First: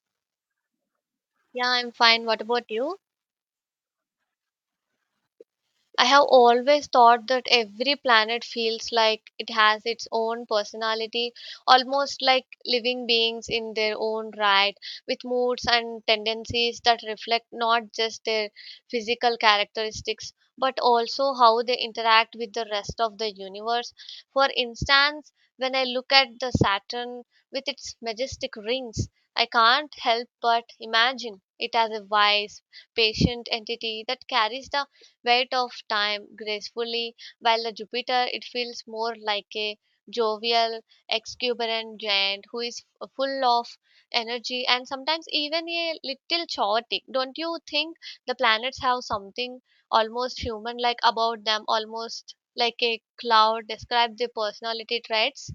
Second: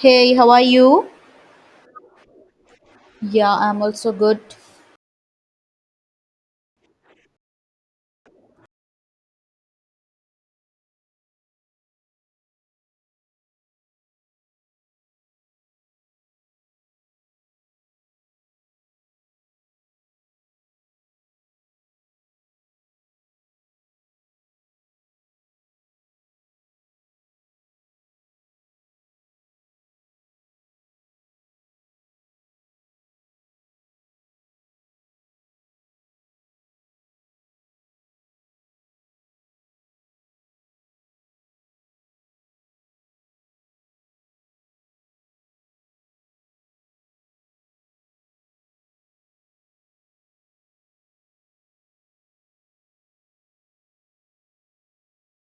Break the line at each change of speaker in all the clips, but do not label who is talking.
Hey, how are you?
Yeah, I'm fine. What about you?
Yeah, I'm also good.
I have always thought that every planet feels like it has its own personality, almost like living beings in their own right, with moods and tendencies that reflect not just their physical characteristics, but also how they interact with the rest of the universe. For instance, when I look at the Saturn with its majestic rings, I can't help but imagine it as a wise, patient entity that carries the weight of time gracefully, while the Jupiter it feels more like a jovial, exuberant giant who is full of energy and sometimes even a little chaotic. Don't you think the planets have something almost human like about them, almost like a cloud? Describe the personality traits.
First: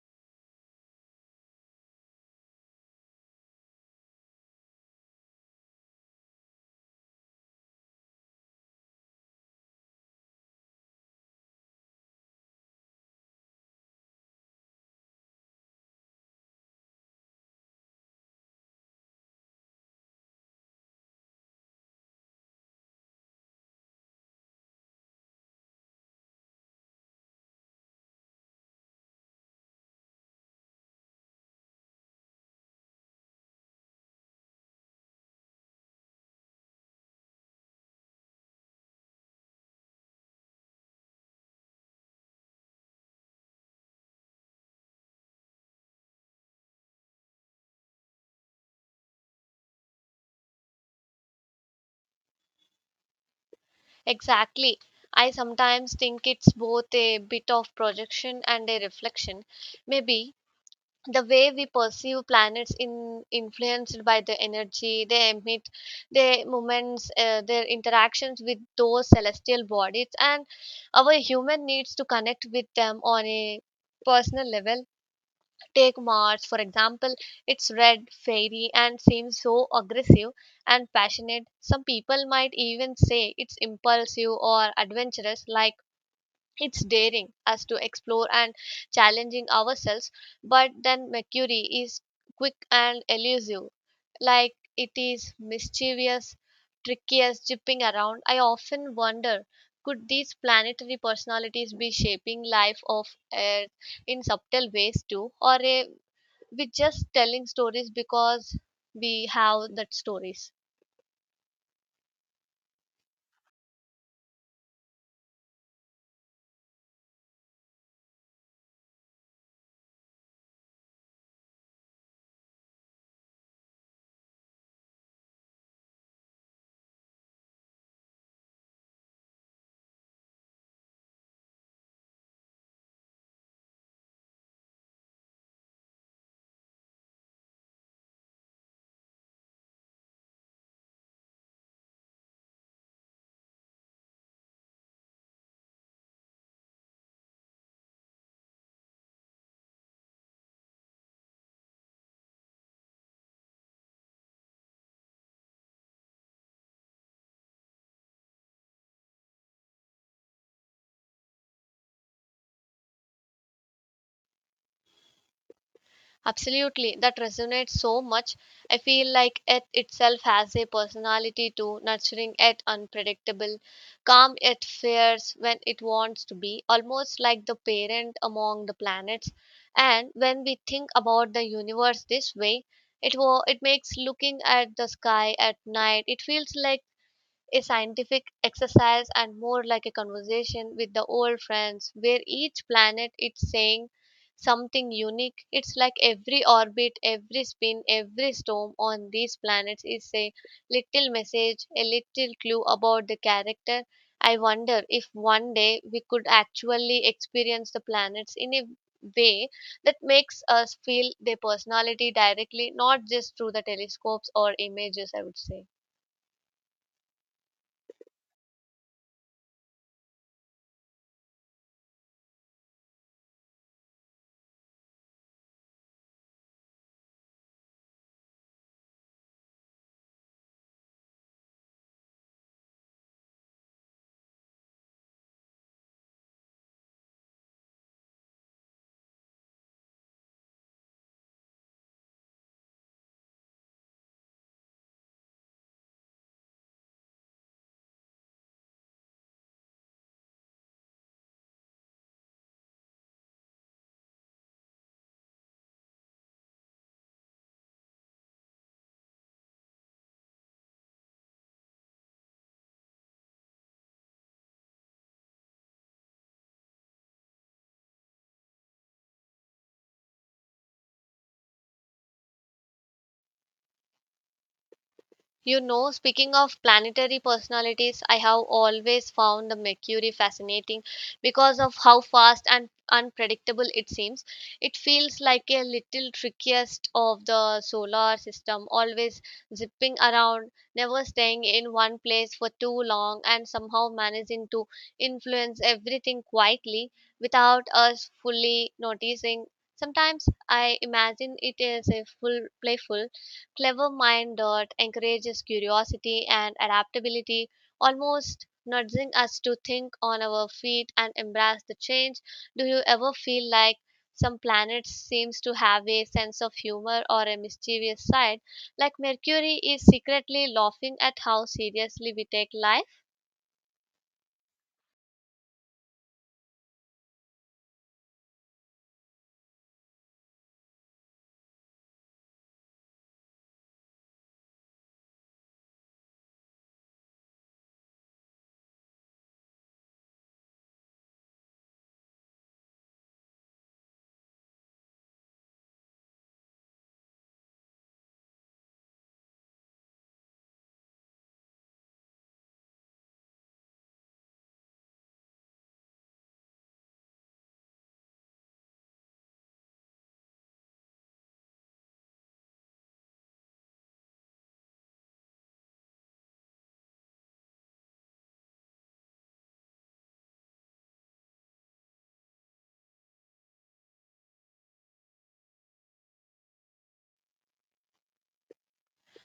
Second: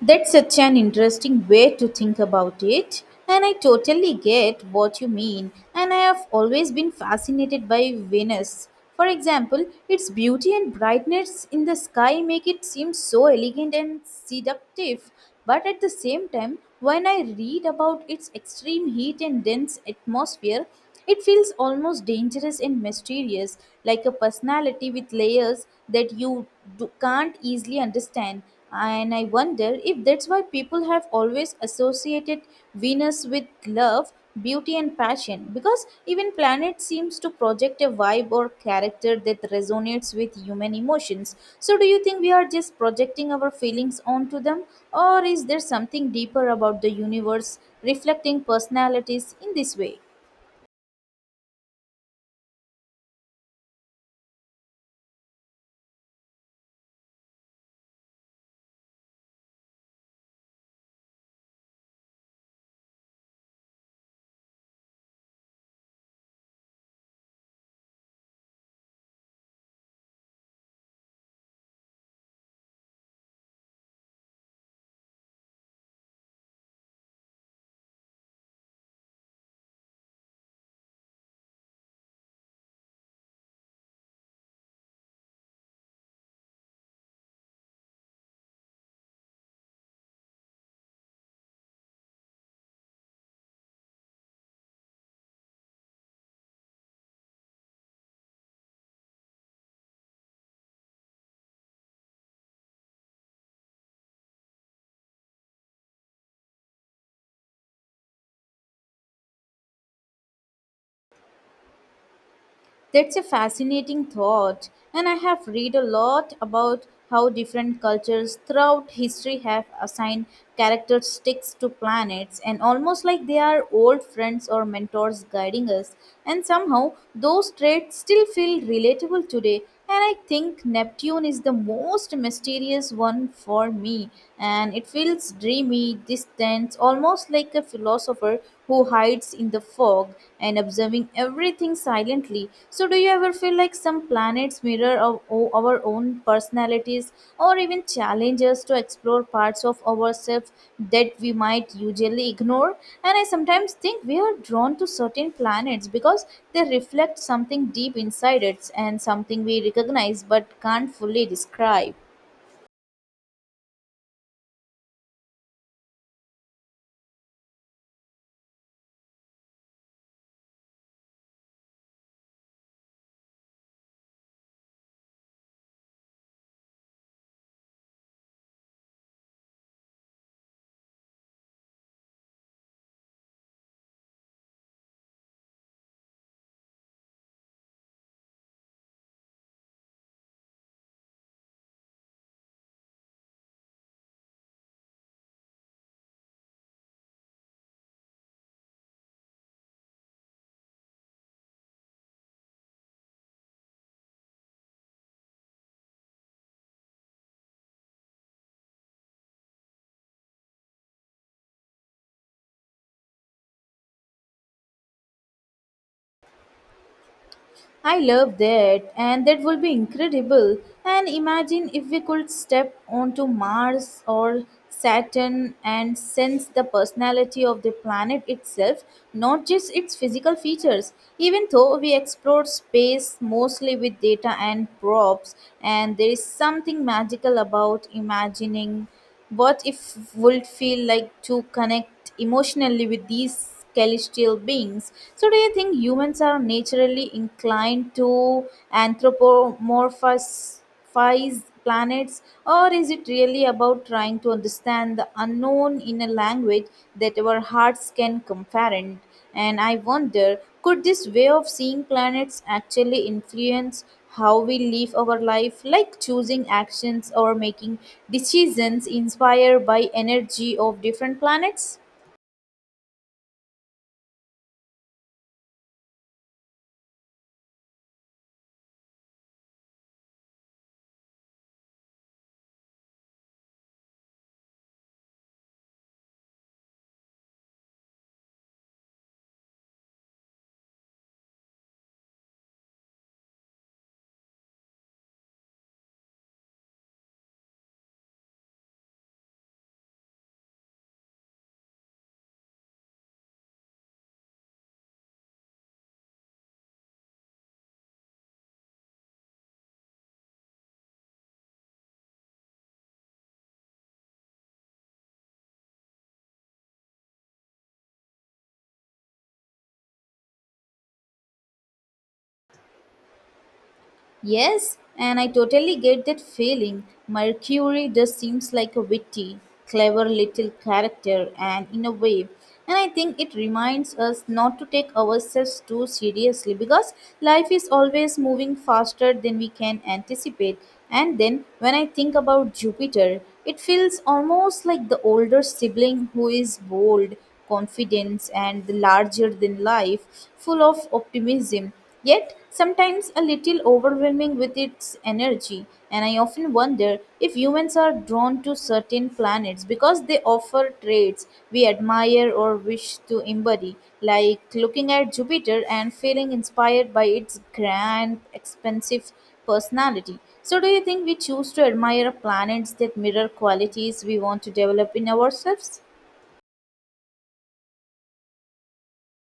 That's such an interesting way to think about it, and I totally get what you mean. And I have always been fascinated by Venus. For example, its beauty and brightness in the sky make it seem so elegant and seductive. But at the same time, when I read about its extreme heat and dense atmosphere, it feels almost dangerous and mysterious, like a personality with layers that you do, can't easily understand. And I wonder if that's why people have always associated Venus with love, beauty, and passion, because even planet seems to project a vibe or character that resonates with human emotions. So, do you think we are just projecting our feelings onto them, or is there something deeper about the universe reflecting personalities in this way?
Exactly. I sometimes think it's both a bit of projection and a reflection. Maybe the way we perceive planets in influenced by the energy they emit, their movements, their interactions with those celestial bodies and our human needs to connect with them on a personal level. Take Mars, for example, it's red, fiery, and seems so aggressive and passionate. Some people might even say it's impulsive or adventurous, like it's daring us to explore and challenging ourselves. But then Mercury is quick and elusive, like it is mischievous, trickiest jipping around. I often wonder, could these planetary personalities be shaping life of Earth in subtle ways too, or we just telling stories because we have that stories?
That's a fascinating thought, and I have read a lot about how different cultures throughout history have assigned characteristics to planets and almost like they are old friends or mentors guiding us and somehow those traits still feel relatable today and I think Neptune is the most mysterious one for me and it feels dreamy distant almost like a philosopher who hides in the fog and observing everything silently. So, do you ever feel like some planets mirror of our own personalities or even challenge us to explore parts of ourselves that we might usually ignore? And I sometimes think we are drawn to certain planets because they reflect something deep inside us and something we recognize but can't fully describe.
Absolutely, that resonates so much. I feel like it itself has a personality too, nurturing yet unpredictable, calm yet fierce when it wants to be, almost like the parent among the planets. And when we think about the universe this way, it makes looking at the sky at night. It feels like a scientific exercise and more like a conversation with the old friends where each planet is saying something unique. It's like every orbit, every spin, every storm on these planets is a little message, a little clue about the character. I wonder if one day we could actually experience the planets in a way that makes us feel their personality directly, not just through the telescopes or images, I would say.
I love that, and that will be incredible. And imagine if we could step onto Mars or Saturn and sense the personality of the planet itself, not just its physical features. Even though we explore space mostly with data and probes, and there is something magical about imagining what if would feel like to connect emotionally with these celestial beings? So, do you think humans are naturally inclined to anthropomorphize planets, or is it really about trying to understand the unknown in a language that our hearts can comprehend? And I wonder could this way of seeing planets actually influence how we live our life, like choosing actions or making decisions inspired by energy of different planets?
You know, speaking of planetary personalities, I have always found the Mercury fascinating because of how fast and unpredictable it seems. It feels like a little trickiest of the solar system, always zipping around, never staying in one place for too long, and somehow managing to influence everything quietly without us fully noticing. Sometimes I imagine it is a full playful clever mind dot encourages curiosity and adaptability, almost nudging us to think on our feet and embrace the change. Do you ever feel like some planets seems to have a sense of humor or a mischievous side, like Mercury is secretly laughing at how seriously we take life?
Yes, and I totally get that feeling. Mercury just seems like a witty, clever little character, and in a way, and I think it reminds us not to take ourselves too seriously because life is always moving faster than we can anticipate. And then when I think about Jupiter, it feels almost like the older sibling who is bold, confident, and larger than life, full of optimism yet sometimes a little overwhelming with its energy. And I often wonder if humans are drawn to certain planets because they offer traits we admire or wish to embody, like looking at Jupiter and feeling inspired by its grand, expansive personality. So, do you think we choose to admire planets that mirror qualities we want to develop in ourselves?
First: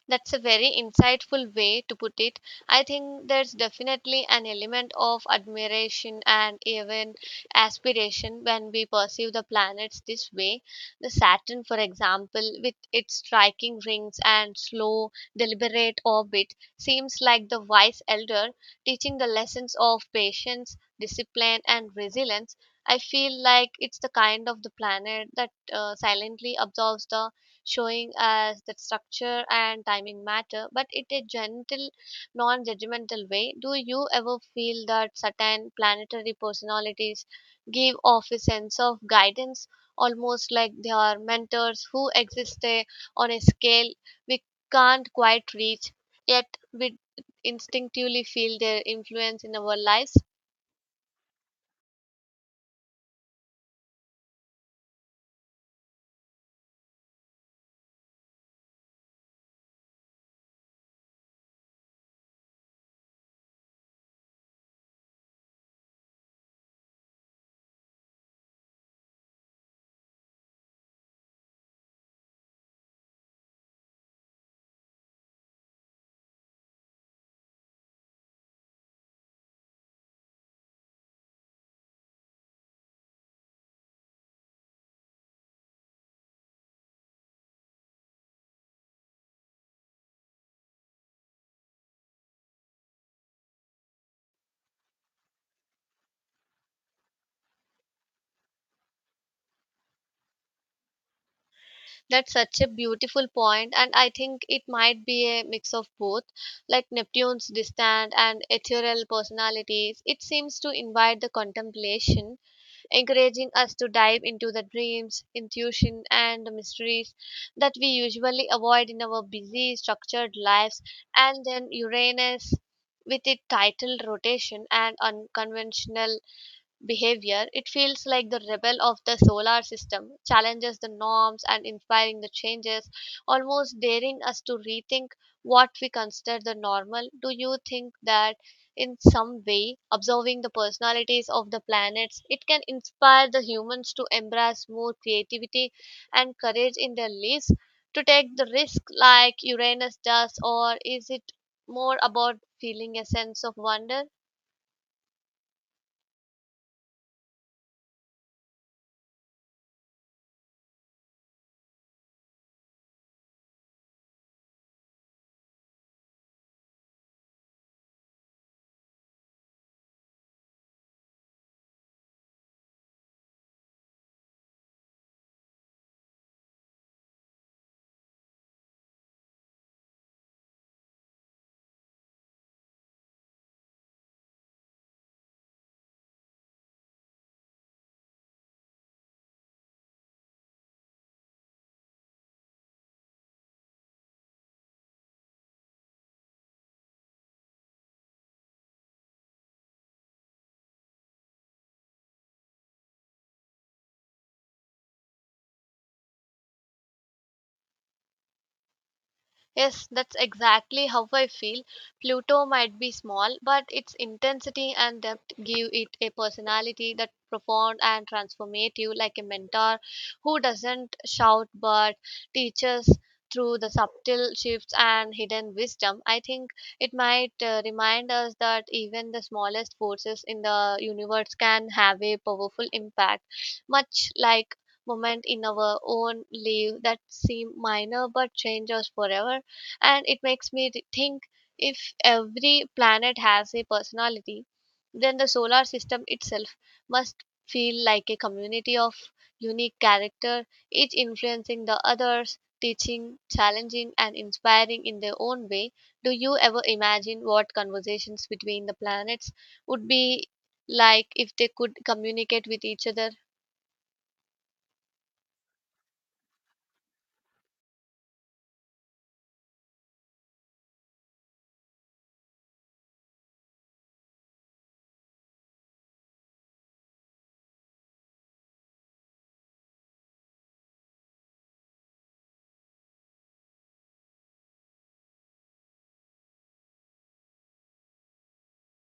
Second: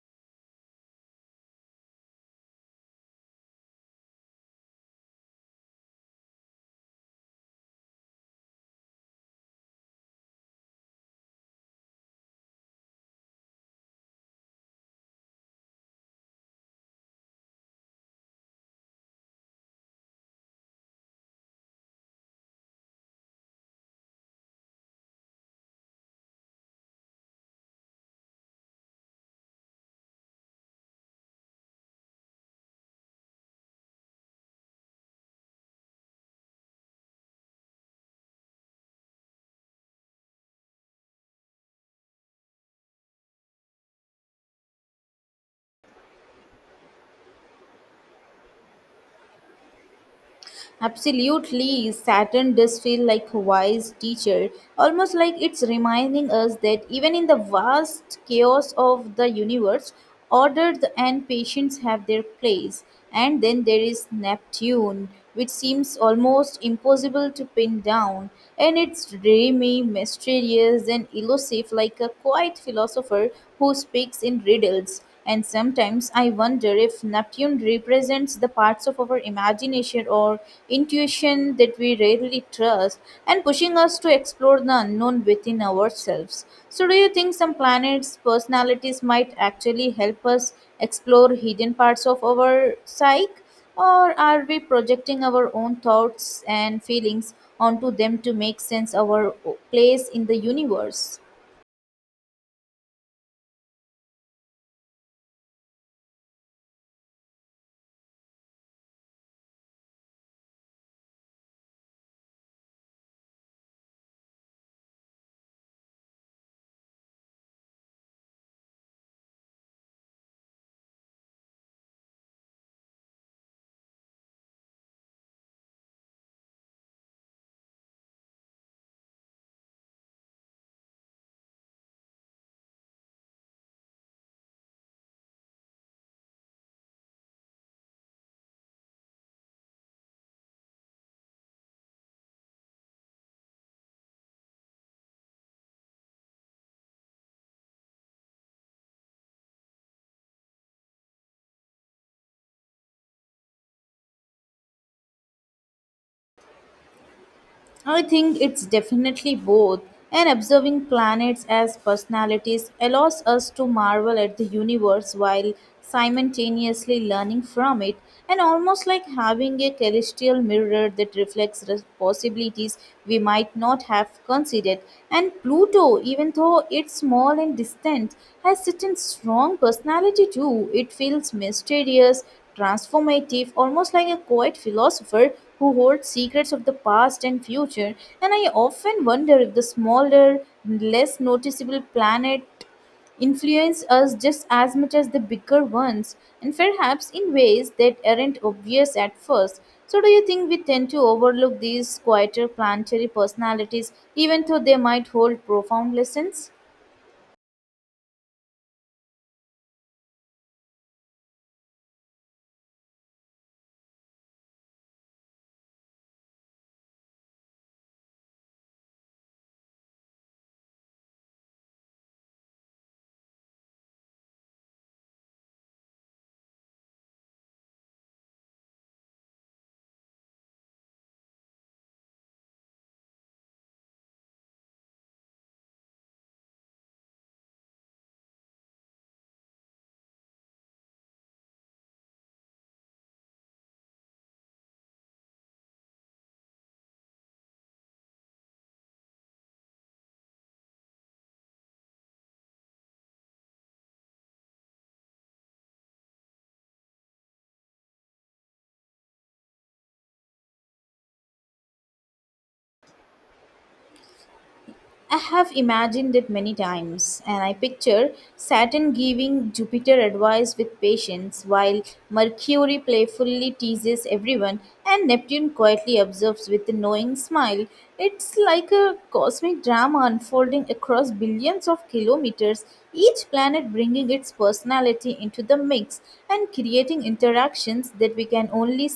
That's a very insightful way to put it. I think there's definitely an element of admiration and even aspiration when we perceive the planets this way. The Saturn, for example, with its striking rings and slow, deliberate orbit, seems like the wise elder teaching the lessons of patience, discipline, and resilience. I feel like it's the kind of the planet that silently absorbs the, showing us that structure and timing matter, but in a gentle, non judgmental way. Do you ever feel that certain planetary personalities give off a sense of guidance, almost like they are mentors who exist on a scale we can't quite reach, yet we instinctively feel their influence in our lives?
Absolutely, Saturn does feel like a wise teacher, almost like it's reminding us that even in the vast chaos of the universe, order and patience have their place. And then there is Neptune, which seems almost impossible to pin down, and it's dreamy, mysterious, and elusive, like a quiet philosopher who speaks in riddles. And sometimes I wonder if Neptune represents the parts of our imagination or intuition that we rarely trust and pushing us to explore the unknown within ourselves. So, do you think some planets' personalities might actually help us explore hidden parts of our psyche? Or are we projecting our own thoughts and feelings onto them to make sense of our place in the universe?
That's such a beautiful point, and I think it might be a mix of both, like Neptune's distant and ethereal personalities. It seems to invite the contemplation, encouraging us to dive into the dreams, intuition, and the mysteries that we usually avoid in our busy, structured lives. And then Uranus, with its tidal rotation and unconventional behavior, it feels like the rebel of the solar system, challenges the norms and inspiring the changes, almost daring us to rethink what we consider the normal. Do you think that in some way, observing the personalities of the planets, it can inspire the humans to embrace more creativity and courage in their lives, to take the risk like Uranus does, or is it more about feeling a sense of wonder?
I think it's definitely both, and observing planets as personalities allows us to marvel at the universe while simultaneously learning from it, and almost like having a celestial mirror that reflects the possibilities we might not have considered. And Pluto, even though it's small and distant, has such a strong personality too. It feels mysterious, transformative, almost like a quiet philosopher who holds secrets of the past and future. And I often wonder if the smaller, less noticeable planet influence us just as much as the bigger ones, and perhaps in ways that aren't obvious at first. So, do you think we tend to overlook these quieter planetary personalities, even though they might hold profound lessons?
Yes, that's exactly how I feel. Pluto might be small, but its intensity and depth give it a personality that profound and transformative, like a mentor who doesn't shout but teaches through the subtle shifts and hidden wisdom. I think it might remind us that even the smallest forces in the universe can have a powerful impact, much like moment in our own life that seem minor but change us forever. And it makes me think, if every planet has a personality, then the solar system itself must feel like a community of unique character, each influencing the others, teaching, challenging, and inspiring in their own way. Do you ever imagine what conversations between the planets would be like if they could communicate with each other?
I have imagined it many times, and I picture Saturn giving Jupiter advice with patience, while Mercury playfully teases everyone, and Neptune quietly observes with a knowing smile. It's like a cosmic drama unfolding across billions of kilometers, each planet bringing its personality into the mix and creating interactions that we can only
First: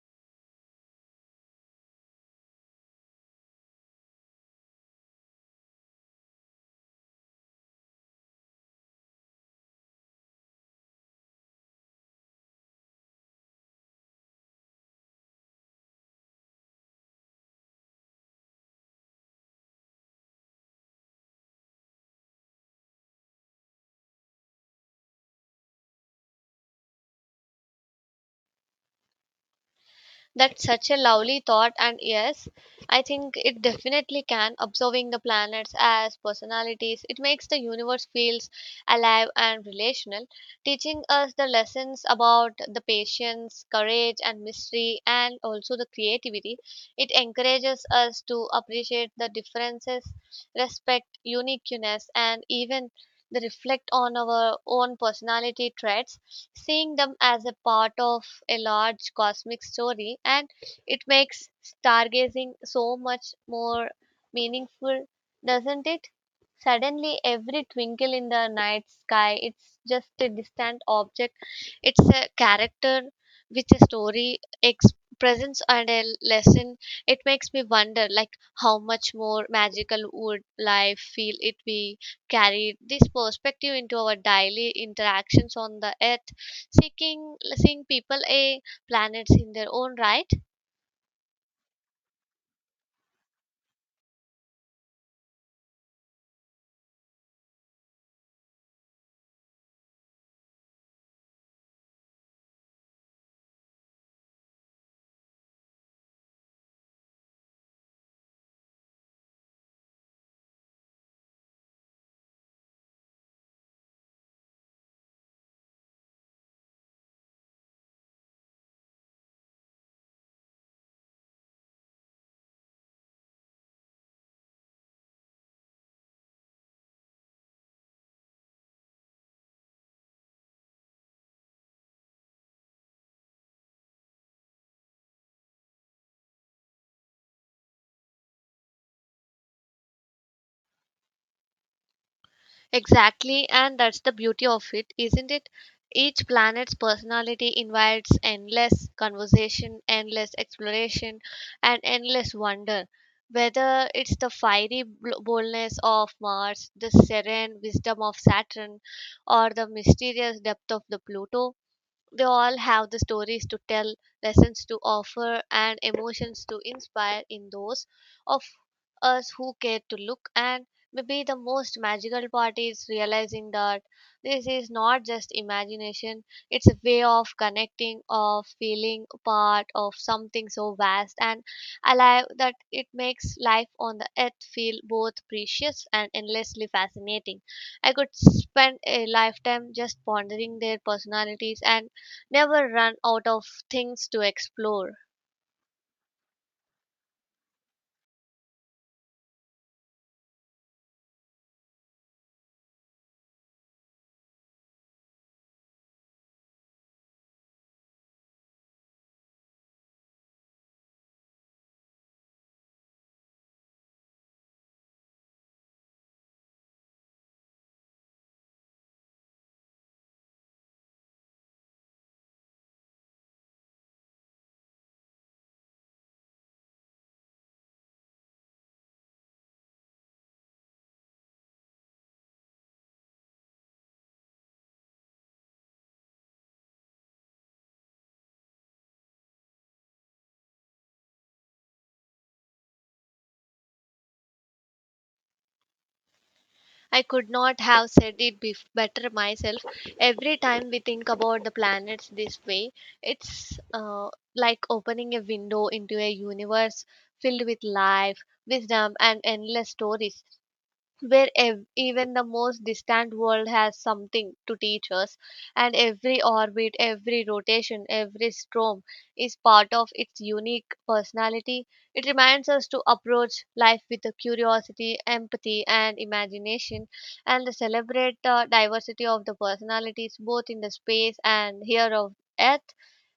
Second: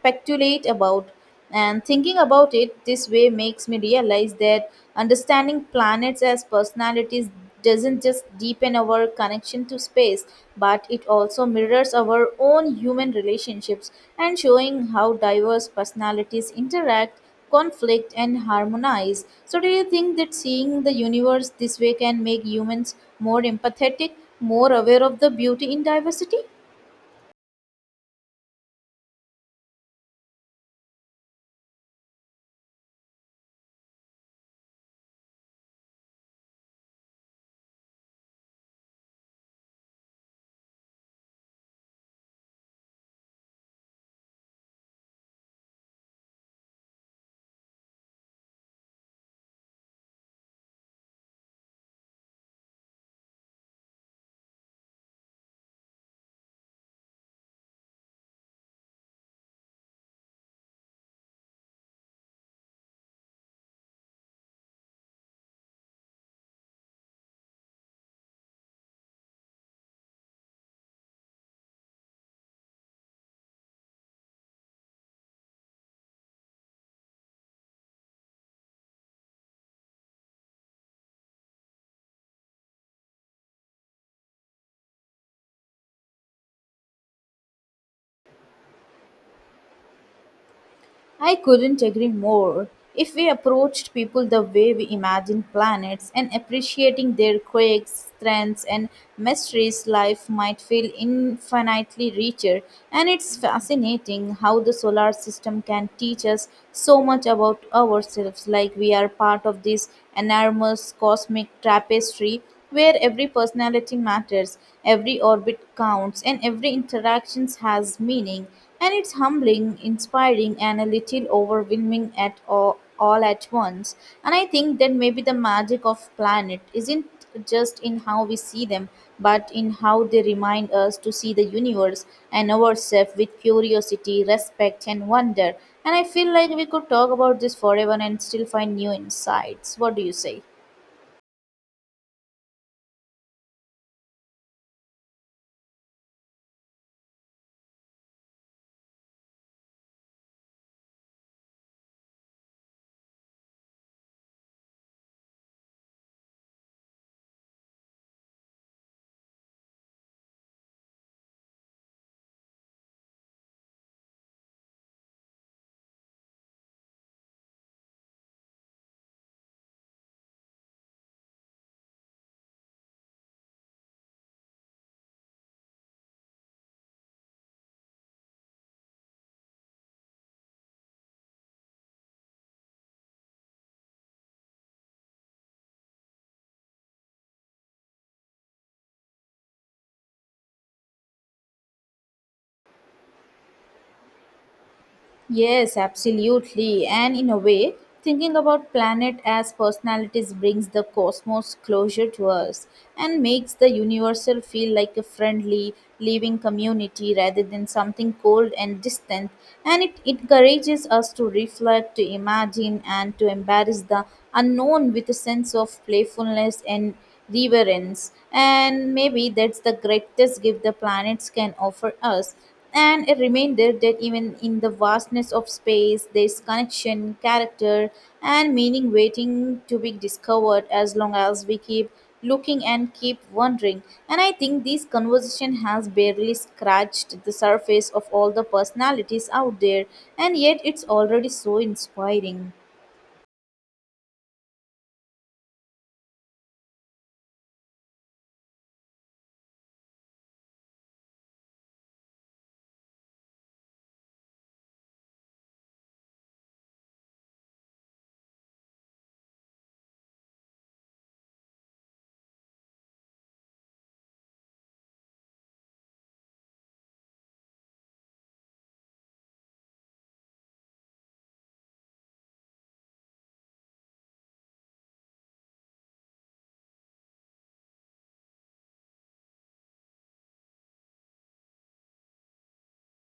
speculate about. And thinking about it this way makes me realize that understanding planets as personalities doesn't just deepen our connection to space, but it also mirrors our own human relationships and showing how diverse personalities interact, conflict, and harmonize. So, do you think that seeing the universe this way can make humans more empathetic, more aware of the beauty in diversity?
That's such a lovely thought, and yes, I think it definitely can. Observing the planets as personalities, it makes the universe feels alive and relational, teaching us the lessons about the patience, courage, and mystery, and also the creativity. It encourages us to appreciate the differences, respect uniqueness, and even the reflect on our own personality traits, seeing them as a part of a large cosmic story, and it makes stargazing so much more meaningful, doesn't it? Suddenly, every twinkle in the night sky, it's just a distant object, it's a character with a story, presence, and a lesson. It makes me wonder, like, how much more magical would life feel if we carried this perspective into our daily interactions on the earth, seeking seeing people a planets in their own right.
I couldn't agree more. If we approached people the way we imagine planets and appreciating their quirks, strengths, and mysteries, life might feel infinitely richer. And it's fascinating how the solar system can teach us so much about ourselves, like we are part of this enormous cosmic tapestry where every personality matters, every orbit counts, and every interaction has meaning. And it's humbling, inspiring, and a little overwhelming at all at once. And I think that maybe the magic of planet isn't just in how we see them, but in how they remind us to see the universe and ourselves with curiosity, respect, and wonder. And I feel like we could talk about this forever and still find new insights. What do you say?
Exactly, and that's the beauty of it, isn't it? Each planet's personality invites endless conversation, endless exploration, and endless wonder, whether it's the fiery boldness of Mars, the serene wisdom of Saturn, or the mysterious depth of the Pluto. They all have the stories to tell, lessons to offer, and emotions to inspire in those of us who care to look. And maybe the most magical part is realizing that this is not just imagination, it's a way of connecting, of feeling part of something so vast and alive that it makes life on the earth feel both precious and endlessly fascinating. I could spend a lifetime just pondering their personalities and never run out of things to explore.
Yes, absolutely. And in a way, thinking about planet as personalities brings the cosmos closer to us and makes the universal feel like a friendly, living community rather than something cold and distant. And it encourages us to reflect, to imagine, and to embrace the unknown with a sense of playfulness and reverence, and maybe that's the greatest gift the planets can offer us. And a reminder that even in the vastness of space, there's connection, character, and meaning waiting to be discovered as long as we keep looking and keep wondering. And I think this conversation has barely scratched the surface of all the personalities out there, and yet it's already so inspiring.
I could not have said it bef better myself. Every time we think about the planets this way, it's like opening a window into a universe filled with life, wisdom, and endless stories, where even the most distant world has something to teach us, and every orbit, every rotation, every storm is part of its unique personality. It reminds us to approach life with a curiosity, empathy, and imagination, and to celebrate the diversity of the personalities both in the space and here of Earth.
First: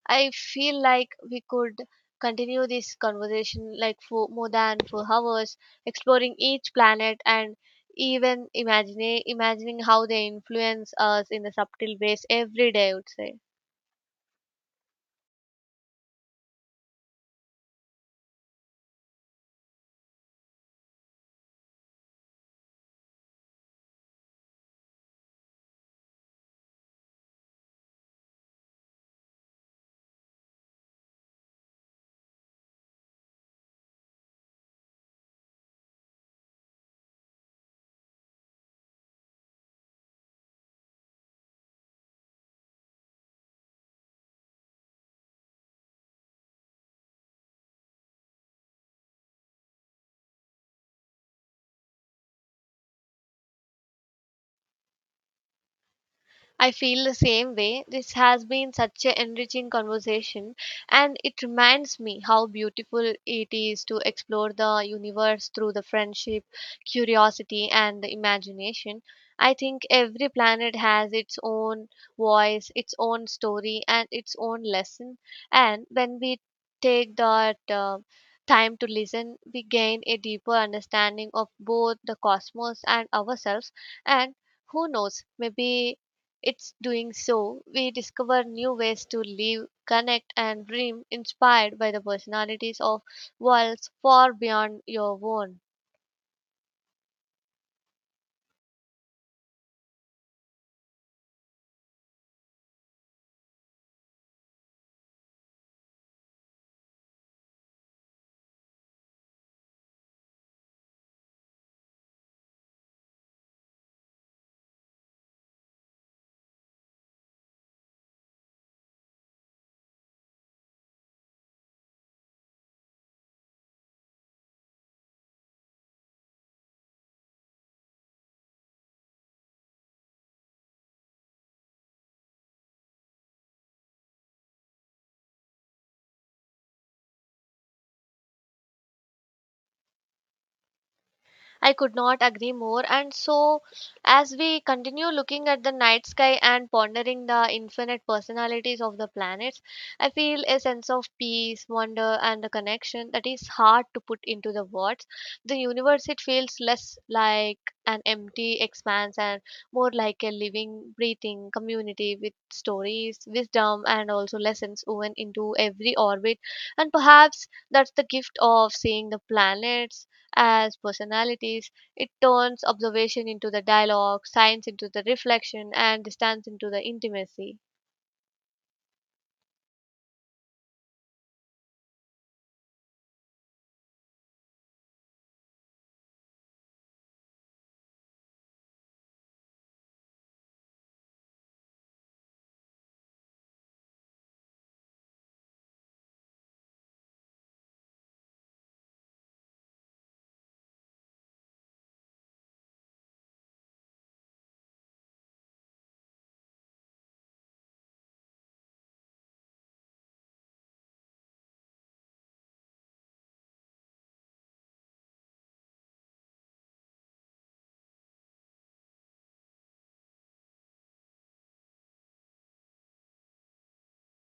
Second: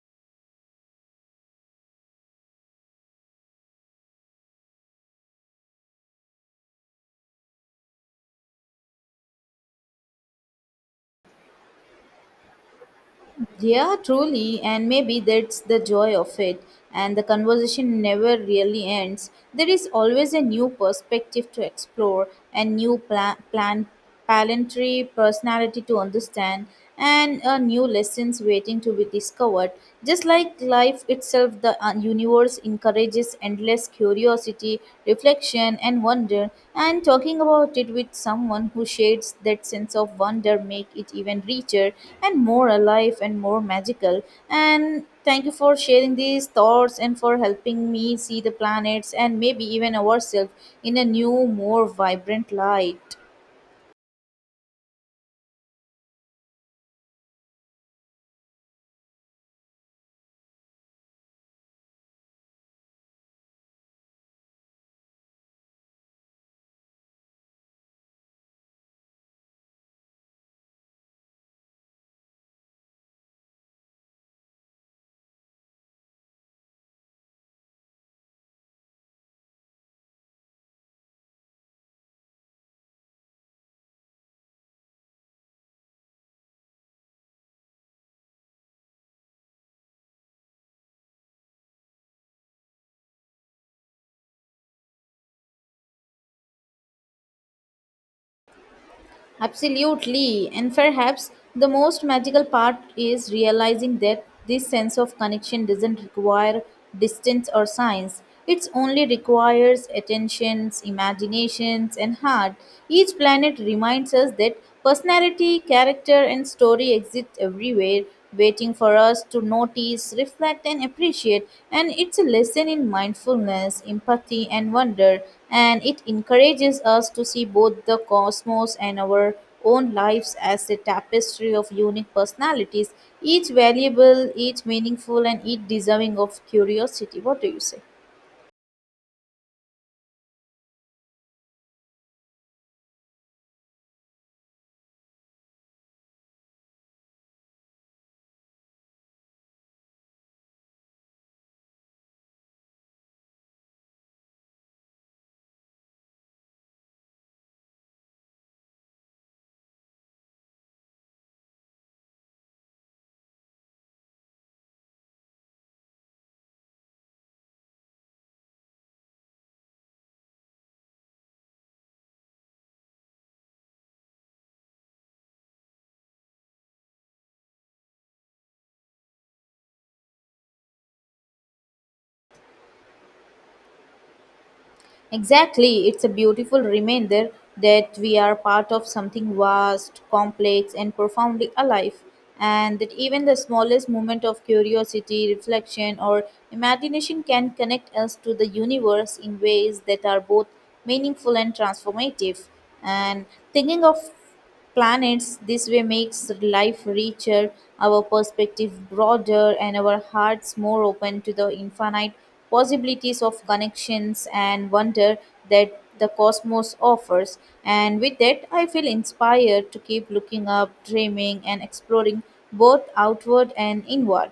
I feel like we could continue this conversation like for more than 4 hours, exploring each planet and even imagine imagining how they influence us in the subtle ways every day, I would say.
Yeah, truly, and maybe that's the joy of it. And the conversation never really ends. There is always a new perspective to explore, a new plan, plan palantry personality to understand, and a new lessons waiting to be discovered. Just like life itself, the universe encourages this endless curiosity, reflection, and wonder. And talking about it with someone who shares that sense of wonder make it even richer and more alive and more magical. And thank you for sharing these thoughts and for helping me see the planets and maybe even ourselves in a new, more vibrant light.
I feel the same way. This has been such an enriching conversation, and it reminds me how beautiful it is to explore the universe through the friendship, curiosity, and the imagination. I think every planet has its own voice, its own story, and its own lesson. And when we take that time to listen, we gain a deeper understanding of both the cosmos and ourselves. And who knows, maybe it's doing so, we discover new ways to live, connect, and dream, inspired by the personalities of worlds far beyond your own.
Absolutely. And perhaps the most magical part is realizing that this sense of connection doesn't require distance or science. It only requires attentions, imaginations, and heart. Each planet reminds us that personality, character, and story exist everywhere, waiting for us to notice, reflect, and appreciate. And it's a lesson in mindfulness, empathy, and wonder and it encourages us to see both the cosmos and our own lives as a tapestry of unique personalities, each valuable, each meaningful, and each deserving of curiosity. What do you say?
I could not agree more. And so, as we continue looking at the night sky and pondering the infinite personalities of the planets, I feel a sense of peace, wonder, and the connection that is hard to put into the words. The universe, it feels less like an empty expanse and more like a living, breathing community with stories, wisdom, and also lessons woven into every orbit. And perhaps that's the gift of seeing the planets as personalities. It turns observation into the dialogue, science into the reflection, and distance into the intimacy.
Exactly, it's a beautiful reminder that we are part of something vast, complex, and profoundly alive, and that even the smallest moment of curiosity, reflection, or imagination can connect us to the universe in ways that are both meaningful and transformative. And thinking of planets. This way makes life richer, our perspective broader, and our hearts more open to the infinite possibilities of connections and wonder that the cosmos offers. And with that, I feel inspired to keep looking up, dreaming, and exploring both outward and inward.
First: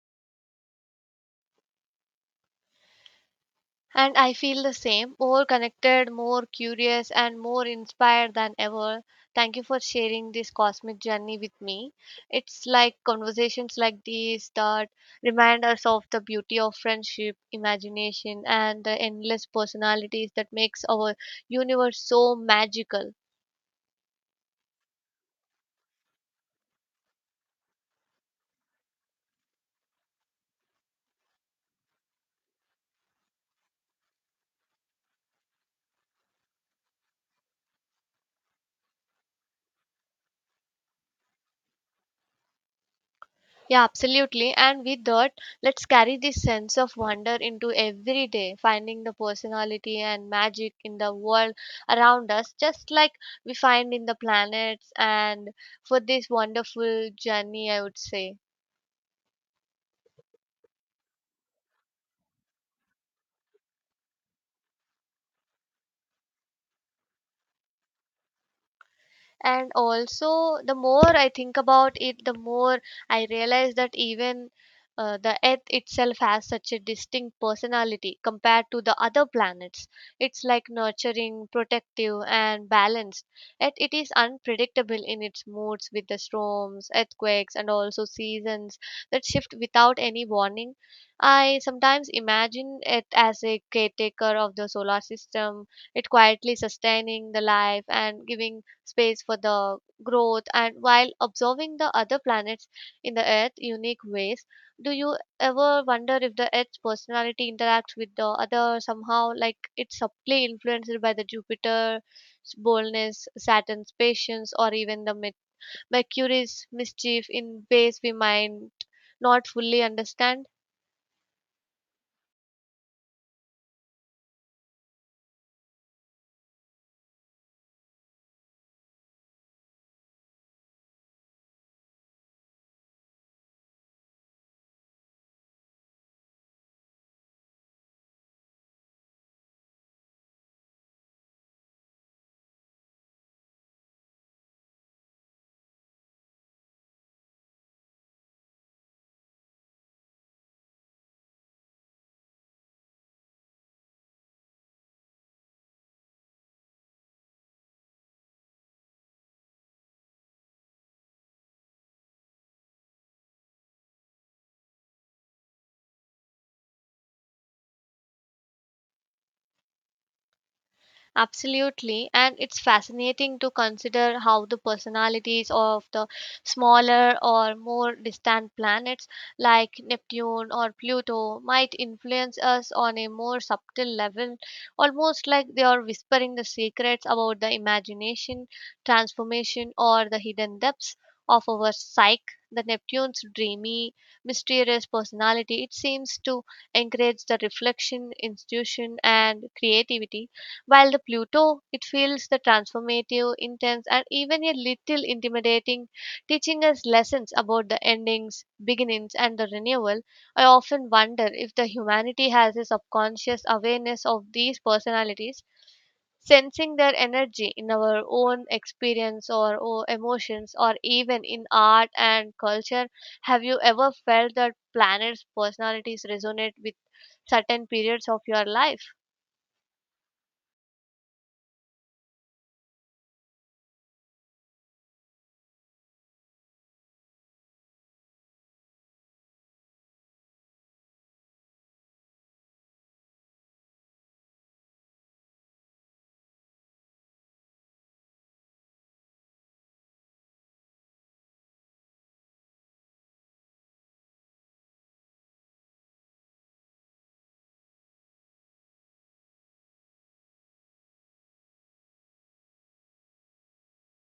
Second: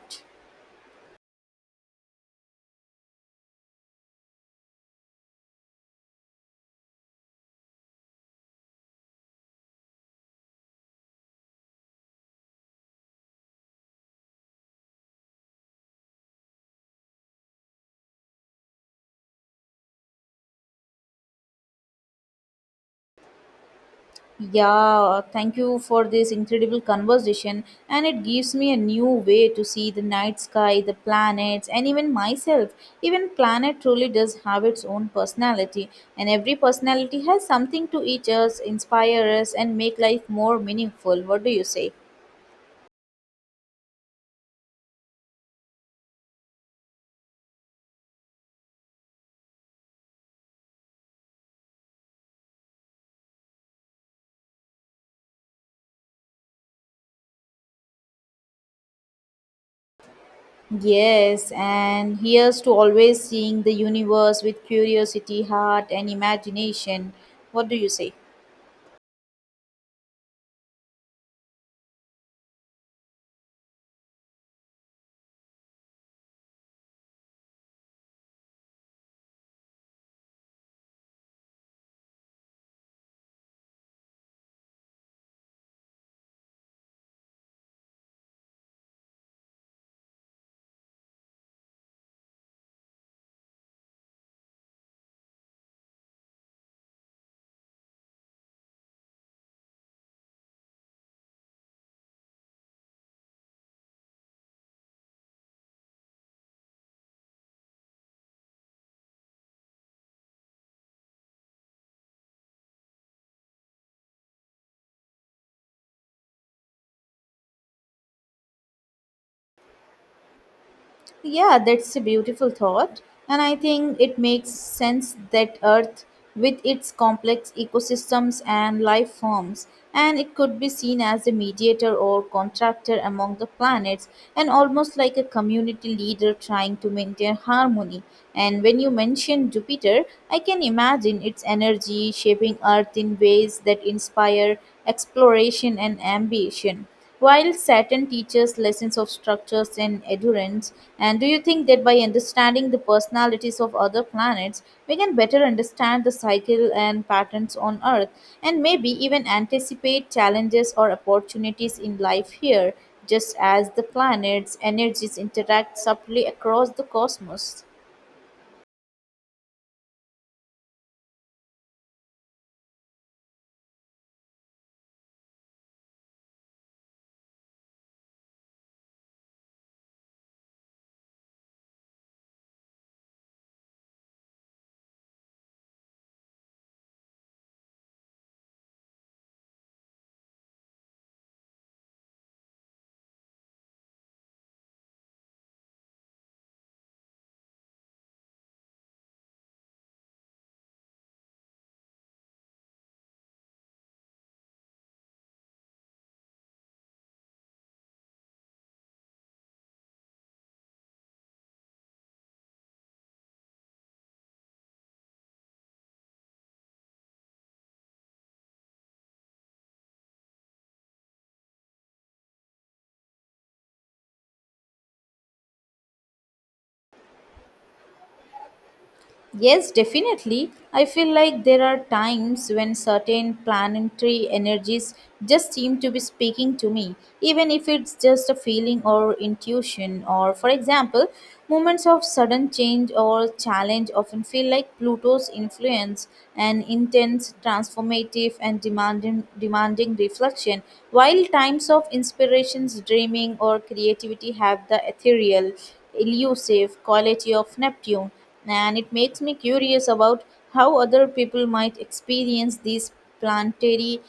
And I feel the same, more connected, more curious, and more inspired than ever. Thank you for sharing this cosmic journey with me. It's like conversations like these that remind us of the beauty of friendship, imagination, and the endless personalities that makes our universe so magical.
Yeah, thank you for this incredible conversation, and it gives me a new way to see the night sky, the planets, and even myself. Even planet truly does have its own personality, and every personality has something to teach us, inspire us, and make life more meaningful. What do you say?
Yeah, absolutely. And with that, let's carry this sense of wonder into every day, finding the personality and magic in the world around us, just like we find in the planets. And for this wonderful journey, I would say.
Yes, and here's to always seeing the universe with curiosity, heart, and imagination. What do you say?
And also, the more I think about it, the more I realize that even the earth itself has such a distinct personality compared to the other planets. It's like nurturing, protective, and balanced, yet it is unpredictable in its moods with the storms, earthquakes, and also seasons that shift without any warning. I sometimes imagine it as a caretaker of the solar system, it quietly sustaining the life and giving space for the growth and while observing the other planets in the earth unique ways. Do you ever wonder if the earth's personality interacts with the other somehow, like it's subtly influenced by the Jupiter's boldness, Saturn's patience, or even the Mercury's mischief in ways we might not fully understand?
Yeah, that's a beautiful thought. And I think it makes sense that Earth, with its complex ecosystems and life forms, and it could be seen as a mediator or contractor among the planets, and almost like a community leader trying to maintain harmony. And when you mention Jupiter, I can imagine its energy shaping Earth in ways that inspire exploration and ambition. While Saturn teaches lessons of structures and endurance, and do you think that by understanding the personalities of other planets, we can better understand the cycle and patterns on Earth, and maybe even anticipate challenges or opportunities in life here, just as the planets' energies interact subtly across the cosmos?
Absolutely. And it's fascinating to consider how the personalities of the smaller or more distant planets like Neptune or Pluto might influence us on a more subtle level, almost like they are whispering the secrets about the imagination, transformation, or the hidden depths of our psyche. The Neptune's dreamy, mysterious personality, it seems to encourage the reflection, intuition, and creativity, while the Pluto, it feels the transformative, intense, and even a little intimidating, teaching us lessons about the endings, beginnings, and the renewal. I often wonder if the humanity has a subconscious awareness of these personalities, sensing their energy in our own experience or emotions, or even in art and culture. Have you ever felt that planets' personalities resonate with certain periods of your life?
Yes, definitely. I feel like there are times when certain planetary energies just seem to be speaking to me, even if it's just a feeling or intuition. Or, for example, moments of sudden change or challenge often feel like Pluto's influence, an intense, transformative, and demanding reflection, while times of inspirations, dreaming, or creativity have the ethereal, elusive quality of Neptune and it makes me curious about how other people might experience these planetary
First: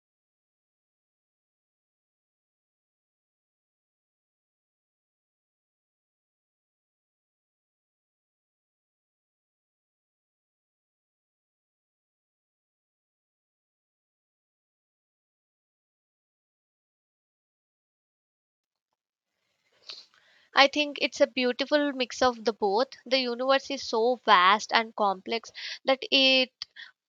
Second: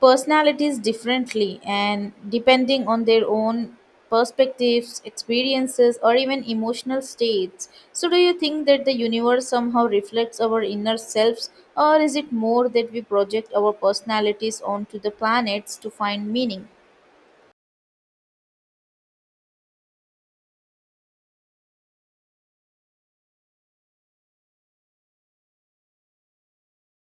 personalities differently and depending on their own perspectives experiences or even emotional states so do you think that the universe somehow reflects our inner selves or is it more that we project our personalities onto the planets to find meaning
I think it's a beautiful mix of the both. The universe is so vast and complex that it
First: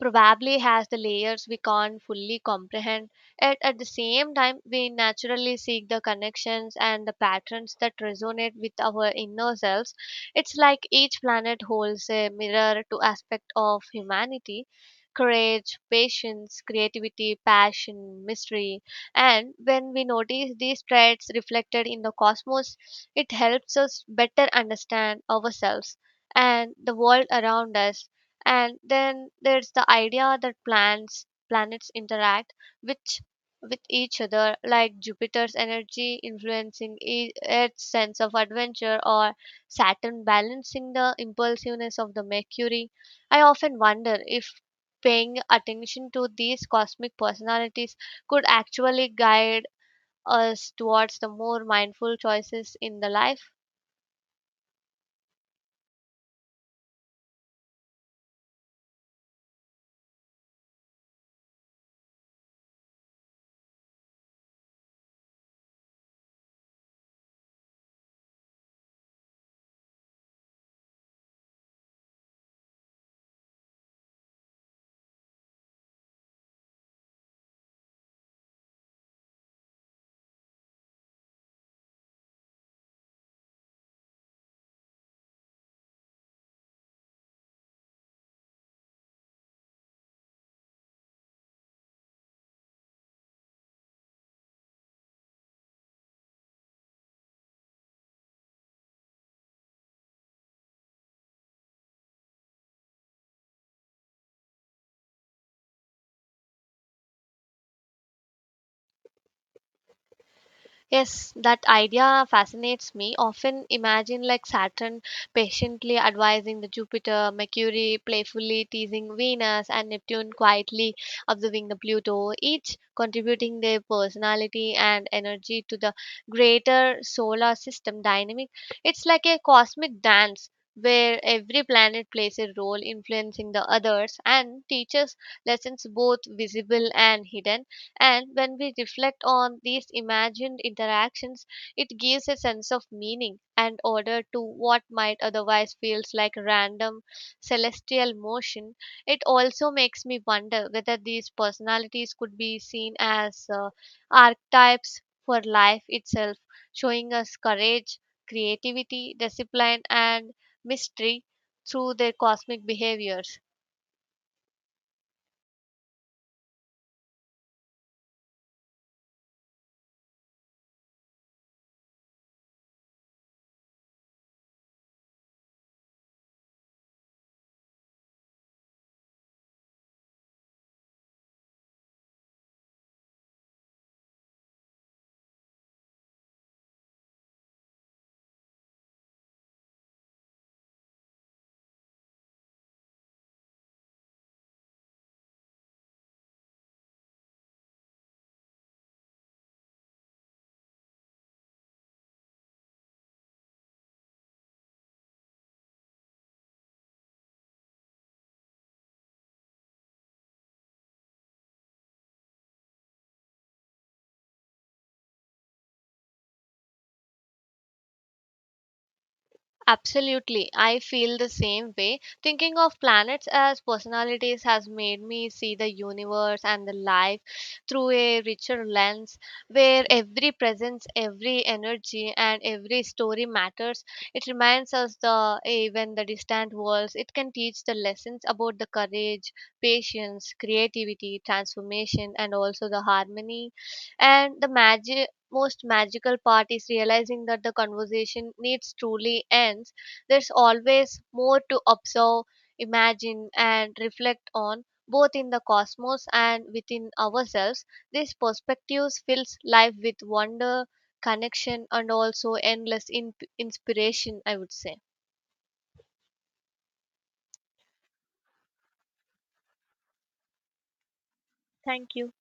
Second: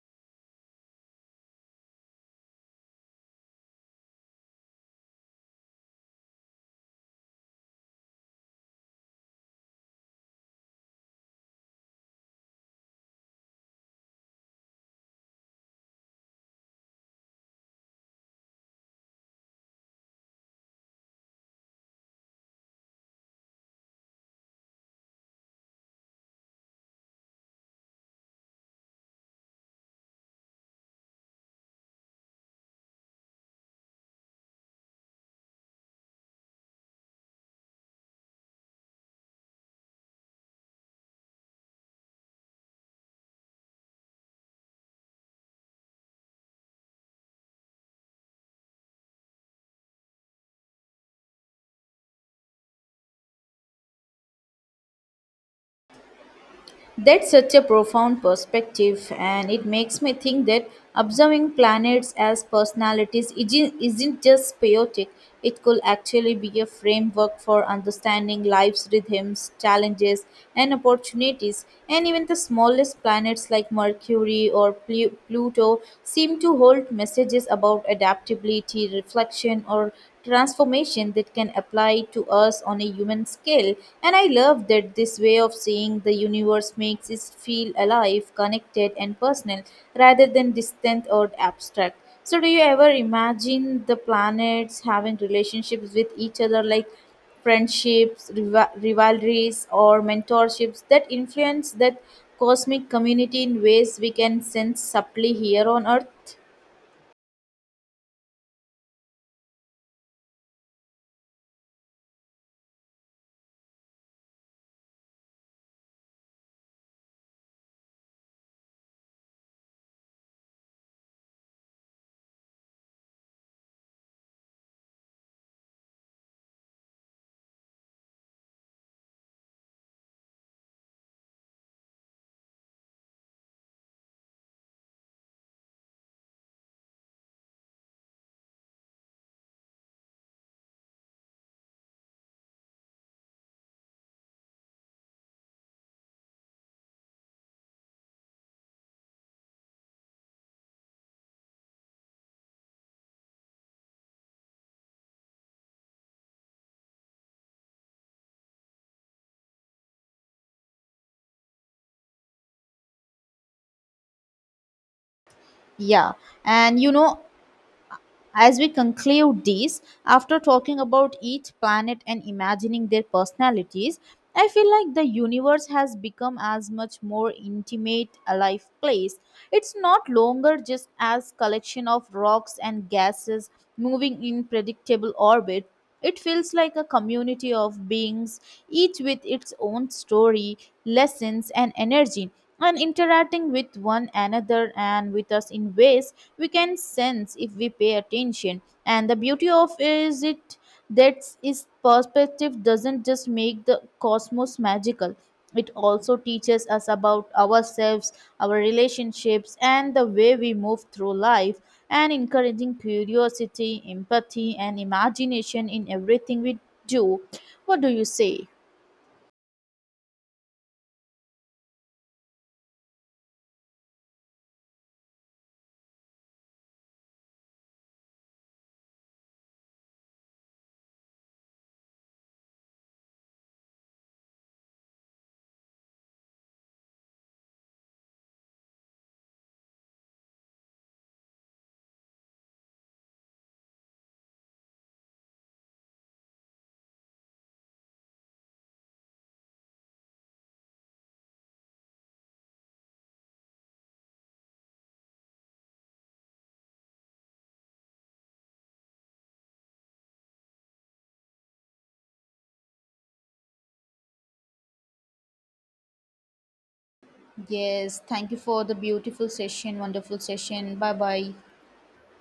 probably has the layers we can't fully comprehend. Yet at the same time, we naturally seek the connections and the patterns that resonate with our inner selves. It's like each planet holds a mirror to aspect of humanity. Courage, patience, creativity, passion, mystery, and when we notice these traits reflected in the cosmos, it helps us better understand ourselves and the world around us. And then there's the idea that plants planets interact which with each other, like Jupiter's energy influencing Earth's sense of adventure, or Saturn balancing the impulsiveness of the Mercury. I often wonder if paying attention to these cosmic personalities could actually guide us towards the more mindful choices in the life.
That's such a profound perspective, and it makes me think that observing planets as personalities isn't just chaotic, it could actually be a framework for understanding life's rhythms, challenges, and opportunities. And even the smallest planets like Mercury or Pluto seem to hold messages about adaptability, reflection, or transformation that can apply to us on a human scale. And I love that this way of seeing the universe makes us feel alive, connected, and personal rather than distant or abstract. So, do you ever imagine the planets having relationships with each other like friendships, rivalries, or mentorships that influence that cosmic community in ways we can sense subtly here on Earth?
Yes, that idea fascinates me. Often imagine like Saturn patiently advising the Jupiter, Mercury playfully teasing Venus, and Neptune quietly observing the Pluto, each contributing their personality and energy to the greater solar system dynamic. It's like a cosmic dance where every planet plays a role influencing the others and teaches lessons both visible and hidden, and when we reflect on these imagined interactions, it gives a sense of meaning and order to what might otherwise feels like random celestial motion. It also makes me wonder whether these personalities could be seen as archetypes for life itself, showing us courage, creativity, discipline, and mystery through their cosmic behaviors.
Yeah, and you know, as we conclude this, after talking about each planet and imagining their personalities, I feel like the universe has become as much more intimate, alive place. It's not longer just as collection of rocks and gases moving in predictable orbit. It feels like a community of beings, each with its own story, lessons, and energy, and interacting with one another and with us in ways we can sense if we pay attention. And the beauty of is it that its perspective doesn't just make the cosmos magical it also teaches us about ourselves our relationships and the way we move through life and encouraging curiosity empathy and imagination in everything we do what do you say
Absolutely. I feel the same way. Thinking of planets as personalities has made me see the universe and the life through a richer lens where every presence, every energy, and every story matters. It reminds us the even the distant worlds. It can teach the lessons about the courage, patience, creativity, transformation, and also the harmony and the magic. Most magical part is realizing that the conversation needs truly ends. There's always more to observe, imagine, and reflect on, both in the cosmos and within ourselves. These perspectives fills life with wonder, connection, and also endless inspiration, I would say.
Yes, thank you for the beautiful session, wonderful session. Bye bye.
Thank you.